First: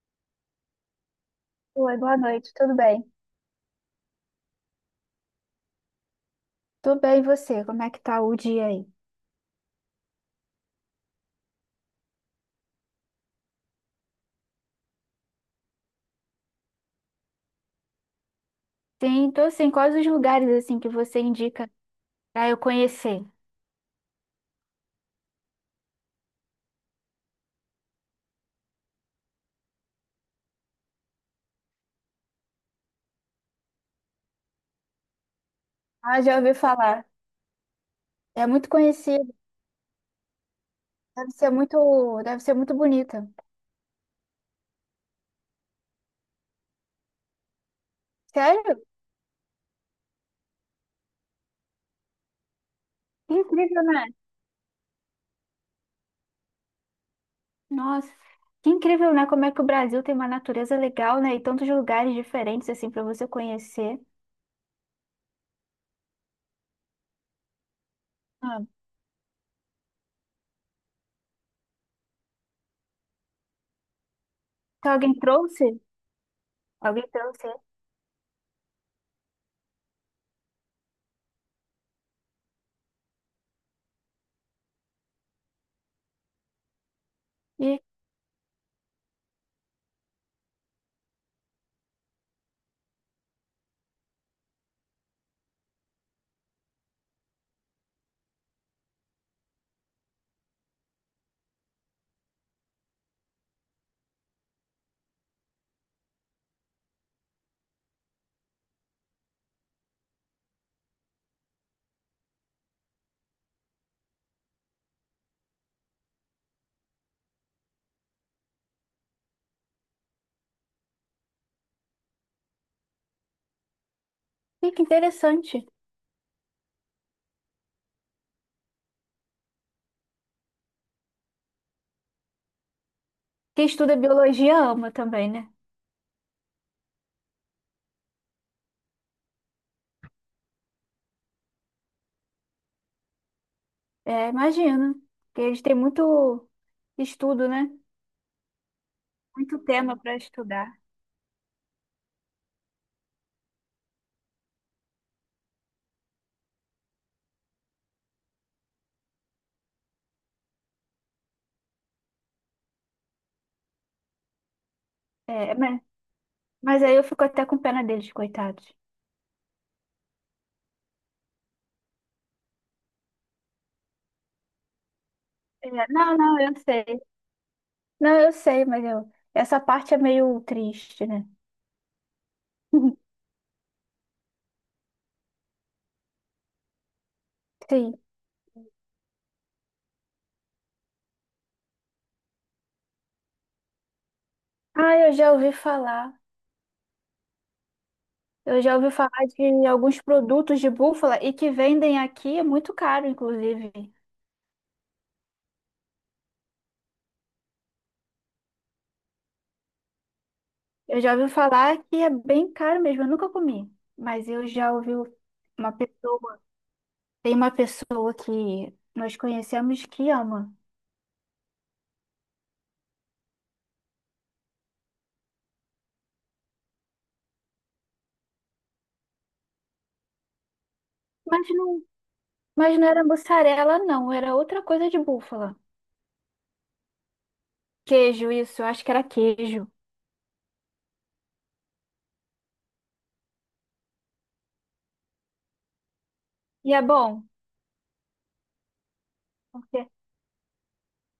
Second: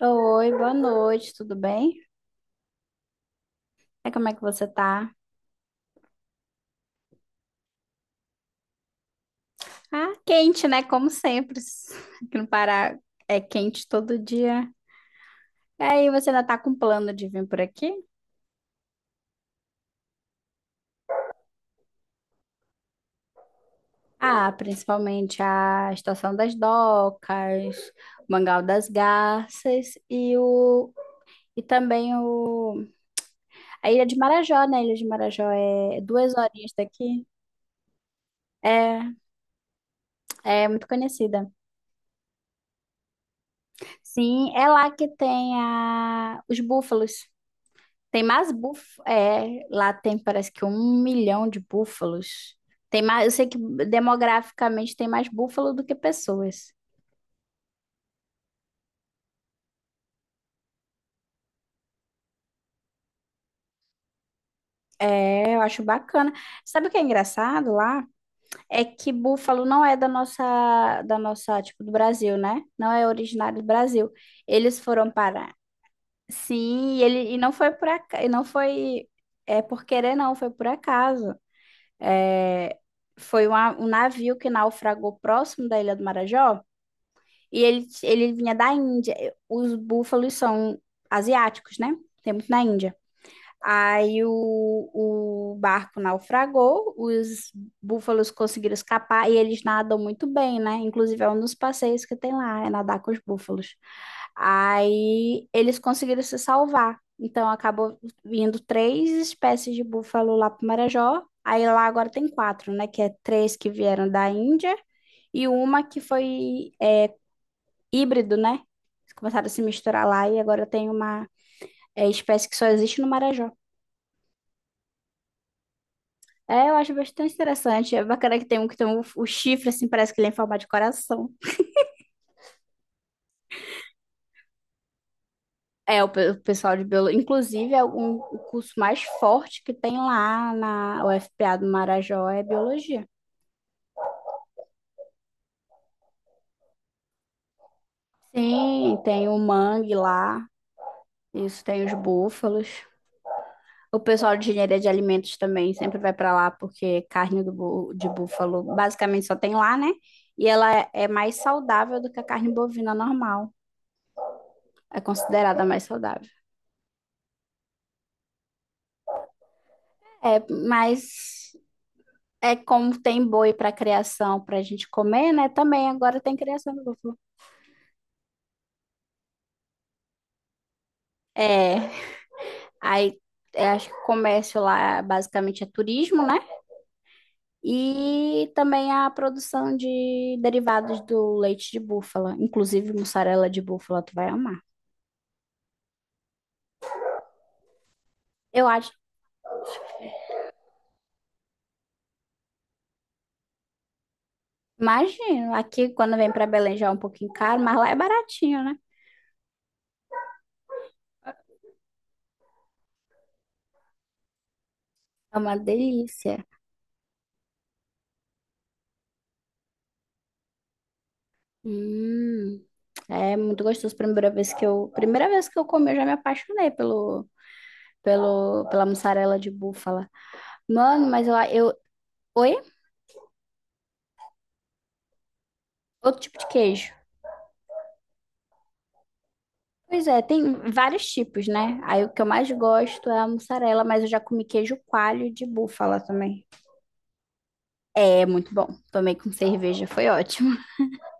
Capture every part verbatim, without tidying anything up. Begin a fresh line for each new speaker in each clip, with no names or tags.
Oi, boa noite, tudo bem?
Oi, boa noite, tudo bem?
É, como é que você tá?
Tudo bem, e você? Como é que tá o dia aí?
Ah, quente, né? Como sempre. Aqui no Pará é quente todo dia. E aí, você ainda tá com plano de vir por aqui?
Sim, tô sim. Quais os lugares assim que você indica pra eu conhecer?
Ah, principalmente a Estação das Docas, o Mangal das Garças e o e também o a Ilha de Marajó, né? A Ilha de Marajó é
Ah,
duas
já ouvi
horinhas
falar.
daqui.
É muito
É,
conhecido.
é muito
Deve
conhecida.
ser muito, deve ser muito bonita.
Sim, é lá que tem a... os búfalos. Tem mais
Sério?
búfalos. É, lá tem parece que um milhão de búfalos. Tem mais, eu
Que
sei que
incrível, né?
demograficamente tem mais búfalo do que pessoas.
Nossa, que incrível, né? Como é que o Brasil tem uma natureza legal, né? E tantos lugares diferentes assim pra você conhecer.
É, eu acho bacana. Sabe o que é engraçado lá?
Ah,
É que búfalo não é da nossa, da nossa, tipo, do Brasil, né? Não é originário do Brasil. Eles
então
foram
alguém
para.
trouxe?
Sim, e
Alguém
ele e
trouxe?
não foi por acaso, e não foi é por querer não, foi por acaso. É, foi uma- um navio que naufragou próximo da Ilha do Marajó. E
E,
ele, ele vinha da Índia. Os búfalos são asiáticos, né? Tem muito na Índia. Aí o, o barco naufragou, os búfalos conseguiram escapar e eles nadam muito bem, né? Inclusive é um dos passeios que tem lá, é nadar com os búfalos. Aí eles conseguiram se salvar. Então acabou vindo três espécies de búfalo lá para Marajó. Aí lá agora tem quatro, né? Que é três que vieram da Índia e uma que foi híbrido, né? Começaram a se misturar lá e agora tem uma é, espécie que só existe no Marajó.
e que interessante.
É, eu acho bastante interessante. É bacana que tem um que tem um- o chifre, assim, parece que ele é em forma de coração.
Quem estuda biologia ama também, né?
É, o, pe- o pessoal de biologia. Inclusive, é um, o curso mais forte que tem lá na U F P A do Marajó é biologia.
É, imagino. Porque eles têm muito estudo, né?
Sim, tem o
Muito
mangue
tema para
lá,
estudar.
isso tem os búfalos. O pessoal de engenharia de alimentos também sempre vai para lá porque carne do bu- de búfalo basicamente só tem lá, né? E ela é mais saudável do que a carne bovina normal. É
É,
considerada
mas,
mais saudável.
mas aí eu fico até com pena deles, coitados.
É, mas é como tem boi para criação para a gente comer, né?
É,
Também
não,
agora tem
não, eu
criação de
sei.
búfalo.
Não, eu sei, mas eu... essa parte é meio triste, né?
É, aí é, acho que o comércio lá basicamente é turismo, né?
Sim.
E também a produção de derivados do leite de búfala, inclusive mussarela de búfala, tu vai amar.
Ah, eu já ouvi falar. Eu
Eu
já
acho.
ouvi falar de alguns produtos de búfala e que vendem aqui, é muito caro, inclusive.
Imagino. Aqui, quando vem para Belém, já é um pouquinho caro, mas lá é baratinho, né?
Eu já ouvi falar que é bem caro mesmo, eu nunca comi. Mas eu já ouvi
É uma
uma pessoa.
delícia.
Tem uma pessoa que nós conhecemos que ama,
Hum, é muito gostoso. Primeira vez que eu, primeira vez que eu comi, eu já me apaixonei pelo, pelo, pela mussarela de búfala. Mano, mas eu,
mas
eu,
não,
oi?
mas não era mussarela, não, era outra coisa de búfala.
Outro tipo de queijo.
Queijo, isso, eu acho que era queijo.
Pois é, tem vários tipos, né? Aí o que eu mais gosto é a mussarela, mas eu já comi queijo coalho de búfala também.
E é bom,
É muito bom. Tomei com cerveja,
porque,
foi ótimo.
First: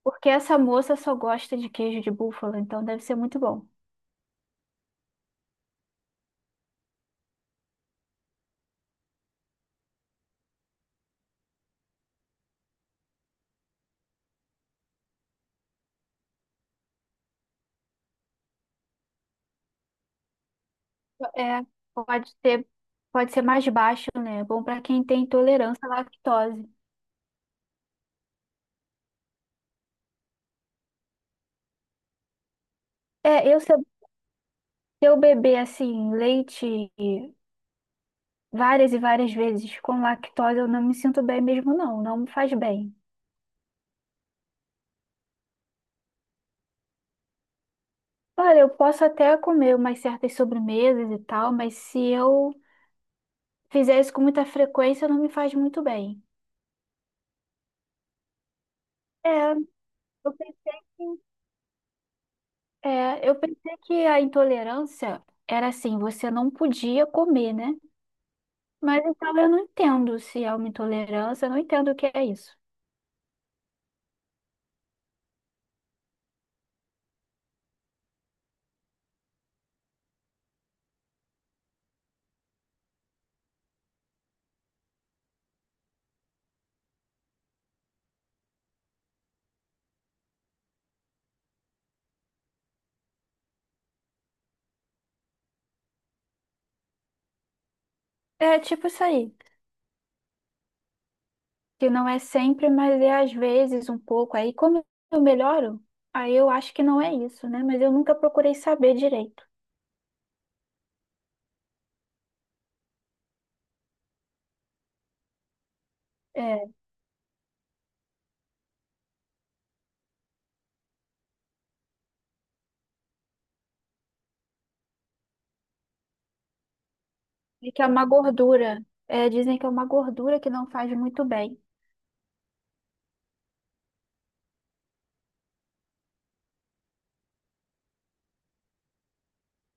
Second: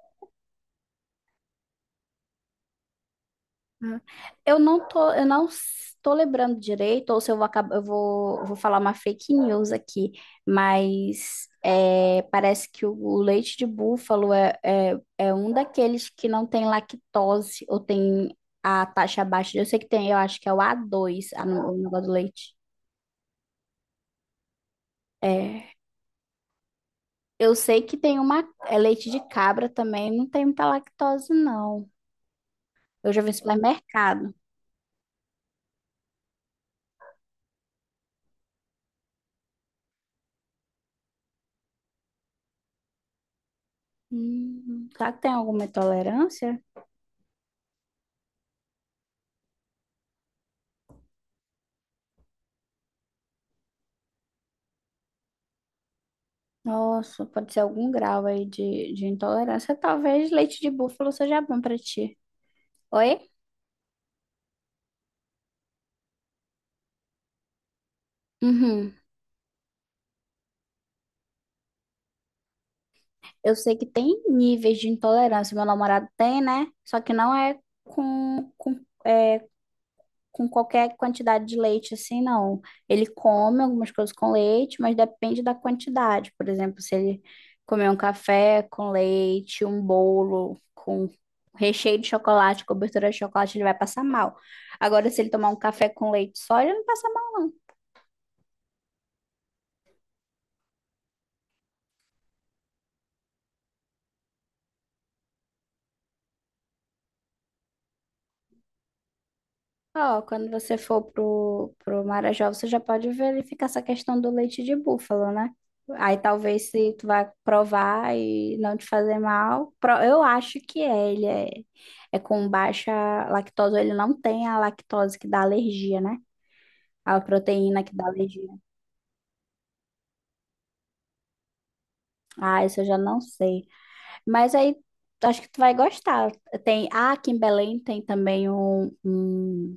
porque essa moça só gosta de queijo de búfala, então deve ser muito bom.
Hum. Eu não tô, eu não estou lembrando direito, ou se eu vou acabar, eu vou, eu vou falar uma fake news aqui, mas é, parece que o o leite de búfalo é, é, é um daqueles que não tem lactose ou tem a taxa abaixo. Eu sei que tem, eu acho que é o a dois a,
É,
no- o negócio do
pode
leite.
ter, pode ser mais baixo, né? É bom para quem tem
É,
intolerância à lactose.
eu sei que tem uma, é leite de cabra também, não tem muita lactose, não. Eu já vi em
É, eu, se eu
supermercado.
Se eu beber assim, leite várias e várias vezes com lactose, eu não me sinto bem mesmo, não, não me faz bem.
Hum, será que tem alguma intolerância?
Olha, eu posso até comer umas certas sobremesas e tal, mas se eu fizer isso com muita frequência, não me faz muito bem.
Nossa, pode ser algum grau aí de, de
É,
intolerância. Talvez
eu
leite de
pensei que.
búfalo seja bom pra ti. Oi?
É, eu pensei que a intolerância era assim, você não podia comer, né?
Uhum.
Mas então eu não entendo se é uma intolerância, eu não entendo o que é isso.
Eu sei que tem níveis de intolerância. Meu namorado tem, né? Só que não é com, com é com qualquer quantidade de leite, assim, não. Ele come algumas coisas com leite, mas depende da quantidade. Por exemplo, se ele comer um café com leite, um bolo com recheio de chocolate, cobertura de chocolate, ele vai passar mal. Agora, se ele tomar um café com leite só, ele não passa mal, não.
É tipo isso aí, que não é sempre, mas é às vezes um pouco. Aí como eu melhoro, aí eu acho que não é isso, né? Mas eu nunca procurei saber direito.
Ó, quando você for pro, pro Marajó, você já pode verificar essa questão do leite de búfalo, né? Aí
É,
talvez se tu vai provar e não te fazer mal, pro- eu acho que é, ele é, é com baixa lactose, ele não tem a lactose que dá alergia, né? A
É
proteína
que é
que
uma
dá alergia.
gordura. É, dizem que é uma gordura que não faz muito bem.
Ah, isso eu já não sei. Mas aí acho que tu vai gostar. Tem, ah, aqui em Belém tem também um, um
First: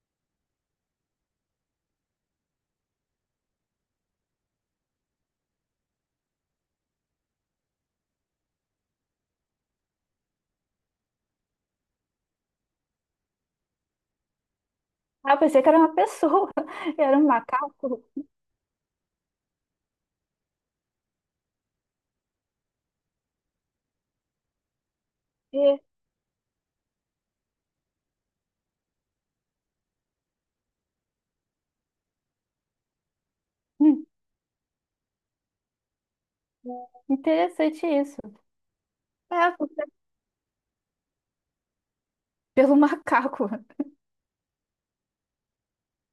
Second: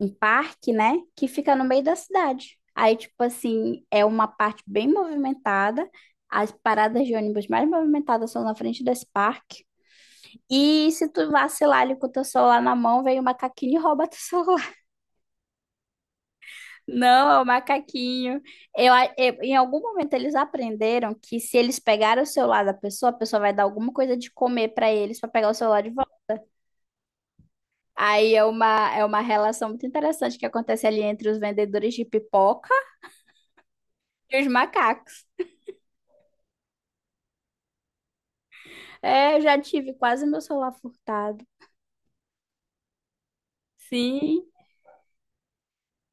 um parque, né, que fica no meio da cidade. Aí, tipo assim, é uma parte bem movimentada. As paradas de ônibus mais movimentadas são na frente desse parque. E se tu vacilar ali com o teu celular na mão, vem o macaquinho e rouba teu celular.
Ah, eu pensei que era uma pessoa, era um
Não, é o
macaco.
macaquinho. Eu, a- eu- em algum momento eles aprenderam que se eles pegarem o celular da pessoa, a pessoa vai dar alguma coisa de comer pra eles pra pegar o
E,
celular de volta. Aí é uma, é uma relação muito interessante que acontece ali entre os vendedores de pipoca
hum,
e os macacos.
interessante isso.
É, eu
É,
já
porque-
tive
é
quase meu celular furtado.
pelo macaco.
Sim.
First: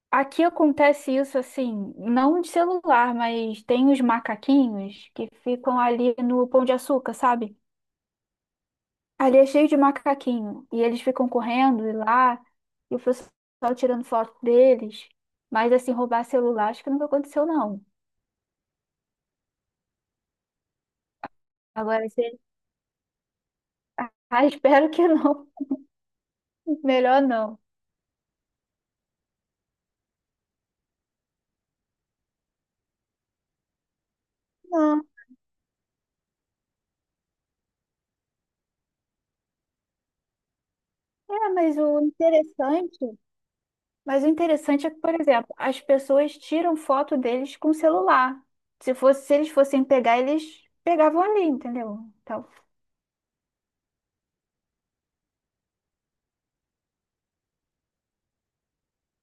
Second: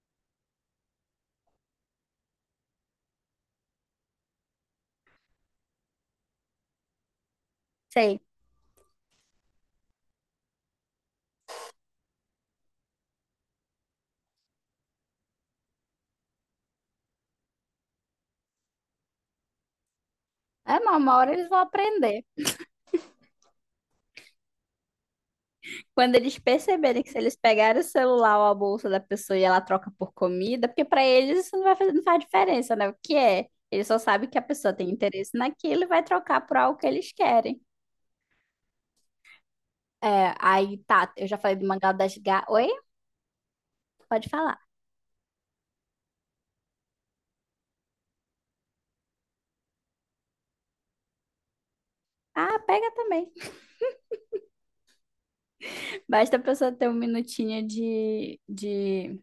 Aqui acontece isso assim, não de celular, mas tem os macaquinhos que ficam ali no Pão de Açúcar, sabe?
Sei.
Ali é cheio de macaquinho. E eles ficam correndo e lá, e o pessoal tirando foto deles. Mas assim, roubar celular, acho que nunca aconteceu, não.
É, mas uma hora eles vão
Agora,
aprender.
se Ah, espero que não.
Quando eles perceberem que se
Melhor
eles
não.
pegarem o celular ou a bolsa da pessoa e ela troca por comida, porque pra eles isso não vai fazer, não faz diferença, né? O que é? Eles só sabem que a pessoa tem
Não.
interesse naquilo e vai trocar por algo que eles querem. É, aí tá, eu já
É,
falei do
mas
mangal
o
das gatas. Oi?
interessante, mas o
Pode falar.
interessante é que, por exemplo, as pessoas tiram foto deles com celular. Se fosse, se eles fossem pegar, eles pegavam ali, entendeu? Então,
Ah, pega também. Basta a pessoa ter um minutinho de, de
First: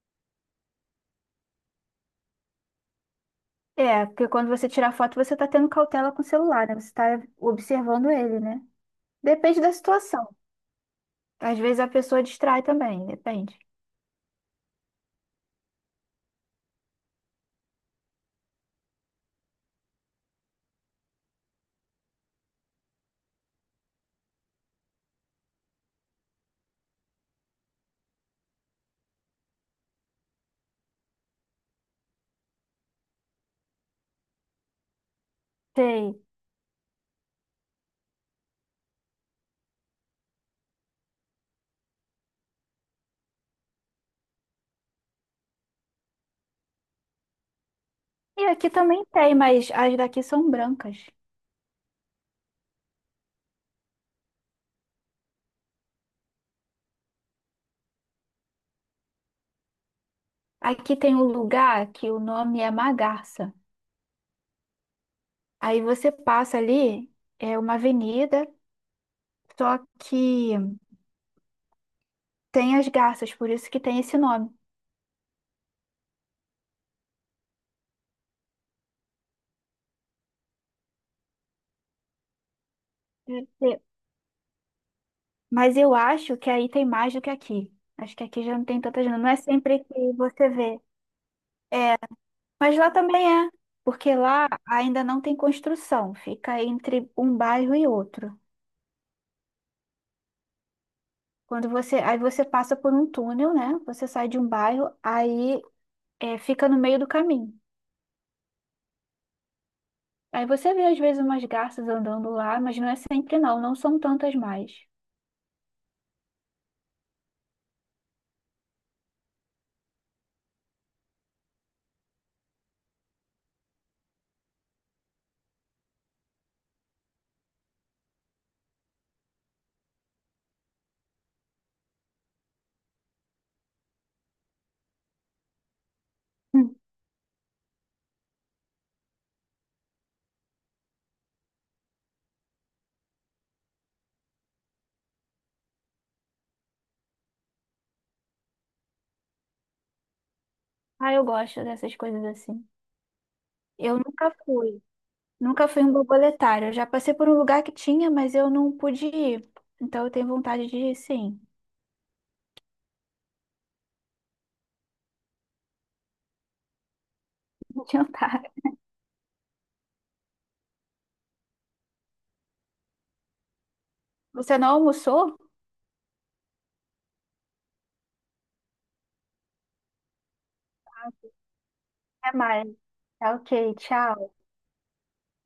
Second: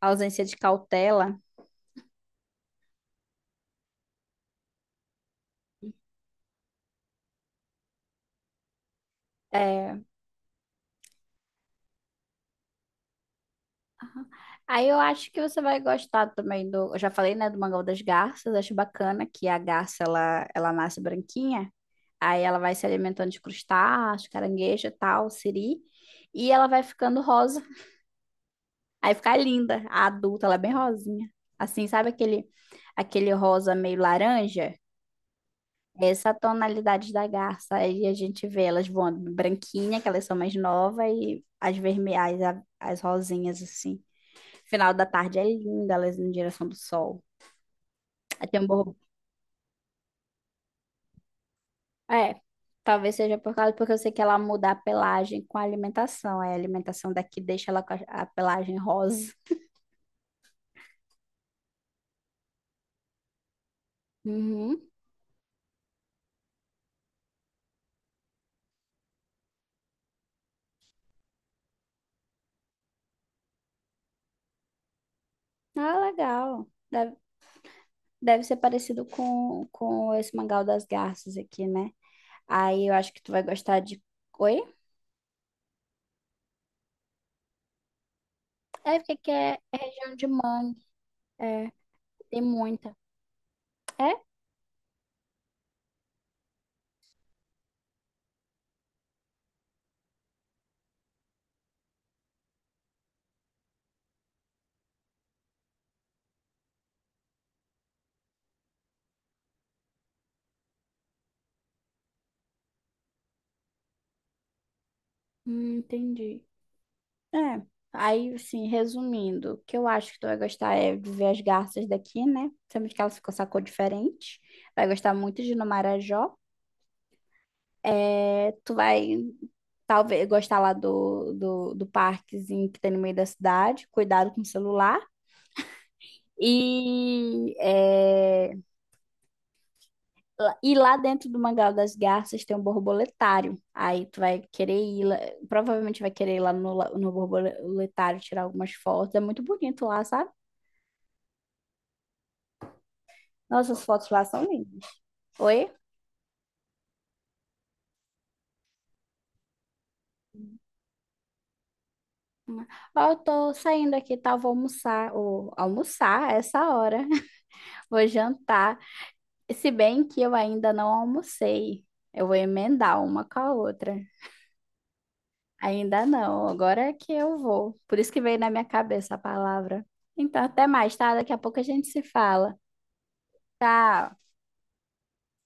ausência de cautela.
é, porque quando você tira foto, você tá tendo cautela com o celular, né? Você tá observando ele, né? Depende da
É,
situação. Às vezes a pessoa distrai também, depende.
aí eu acho que você vai gostar também do. Eu já falei, né, do mangá das garças. Acho bacana que a garça ela, ela nasce branquinha. Aí ela vai se alimentando de crustáceos, caranguejo e tal, siri. E ela vai ficando rosa. Aí fica linda. A adulta, ela é bem rosinha. Assim, sabe aquele, aquele rosa meio laranja?
Tem.
Essa tonalidade da garça. Aí a gente vê elas voando branquinha, que elas são mais novas, e as vermelhas, a- as rosinhas, assim. Final da tarde é linda, elas indo em direção do sol.
E
Aí tem um
aqui
borbo.
também tem, mas as daqui são brancas.
É, talvez seja por causa, porque eu sei que ela muda a pelagem com a alimentação. Aí a alimentação daqui deixa ela com a, a pelagem rosa.
Aqui tem um lugar que o nome é Magarça.
Uhum.
Aí você passa ali, é uma avenida, só que tem as garças, por isso que tem esse nome.
Ah, legal. Deve, deve ser parecido com, com esse mangá das garças aqui, né? Aí eu acho que tu vai
Deve ser.
gostar de. Oi?
Mas eu acho que aí tem mais do que aqui. Acho que aqui já não tem
É
tantas,
porque
não
aqui
é
é, é
sempre que
região de
você vê.
mangue. É, tem
Mas lá
muita.
também é,
É?
porque lá ainda não tem construção, fica entre um bairro e outro. Quando você, aí você passa por um túnel, né? Você sai de um bairro, aí é, fica no meio do caminho. Aí você vê às vezes umas garças andando lá, mas não é sempre não, não são tantas mais.
Hum, entendi. É. Aí, assim, resumindo, o que eu acho que tu vai gostar é de ver as garças daqui, né? Sabemos que elas ficam com essa cor diferente. Vai gostar muito de ir no Marajó. É, tu vai, talvez, gostar lá do, do, do parquezinho que tem no meio da cidade. Cuidado com o celular.
Hum.
E, é, lá- e lá dentro do Mangal das Garças tem um borboletário. Aí tu vai querer ir lá, provavelmente vai querer ir lá no, la- no borboletário tirar algumas fotos. É muito bonito lá, sabe?
Ah, eu gosto dessas coisas assim.
Nossa, as
Eu
fotos lá
nunca
são
fui.
lindas.
Nunca
Oi?
fui um borboletário. Eu já passei por um lugar que tinha, mas eu não pude ir. Então eu tenho vontade de ir, sim.
Ó, eu tô saindo aqui, tá? Vou almoçar, ou almoçar essa hora. Vou
Adiantar.
jantar. Se bem que eu ainda não almocei. Eu vou emendar uma com a outra.
Você não almoçou?
Ainda não, agora é que eu vou. Por isso que veio na minha cabeça a palavra. Então, até mais, tá? Daqui a pouco a gente se
Até
fala.
mais. Tá ok,
Tchau.
tchau.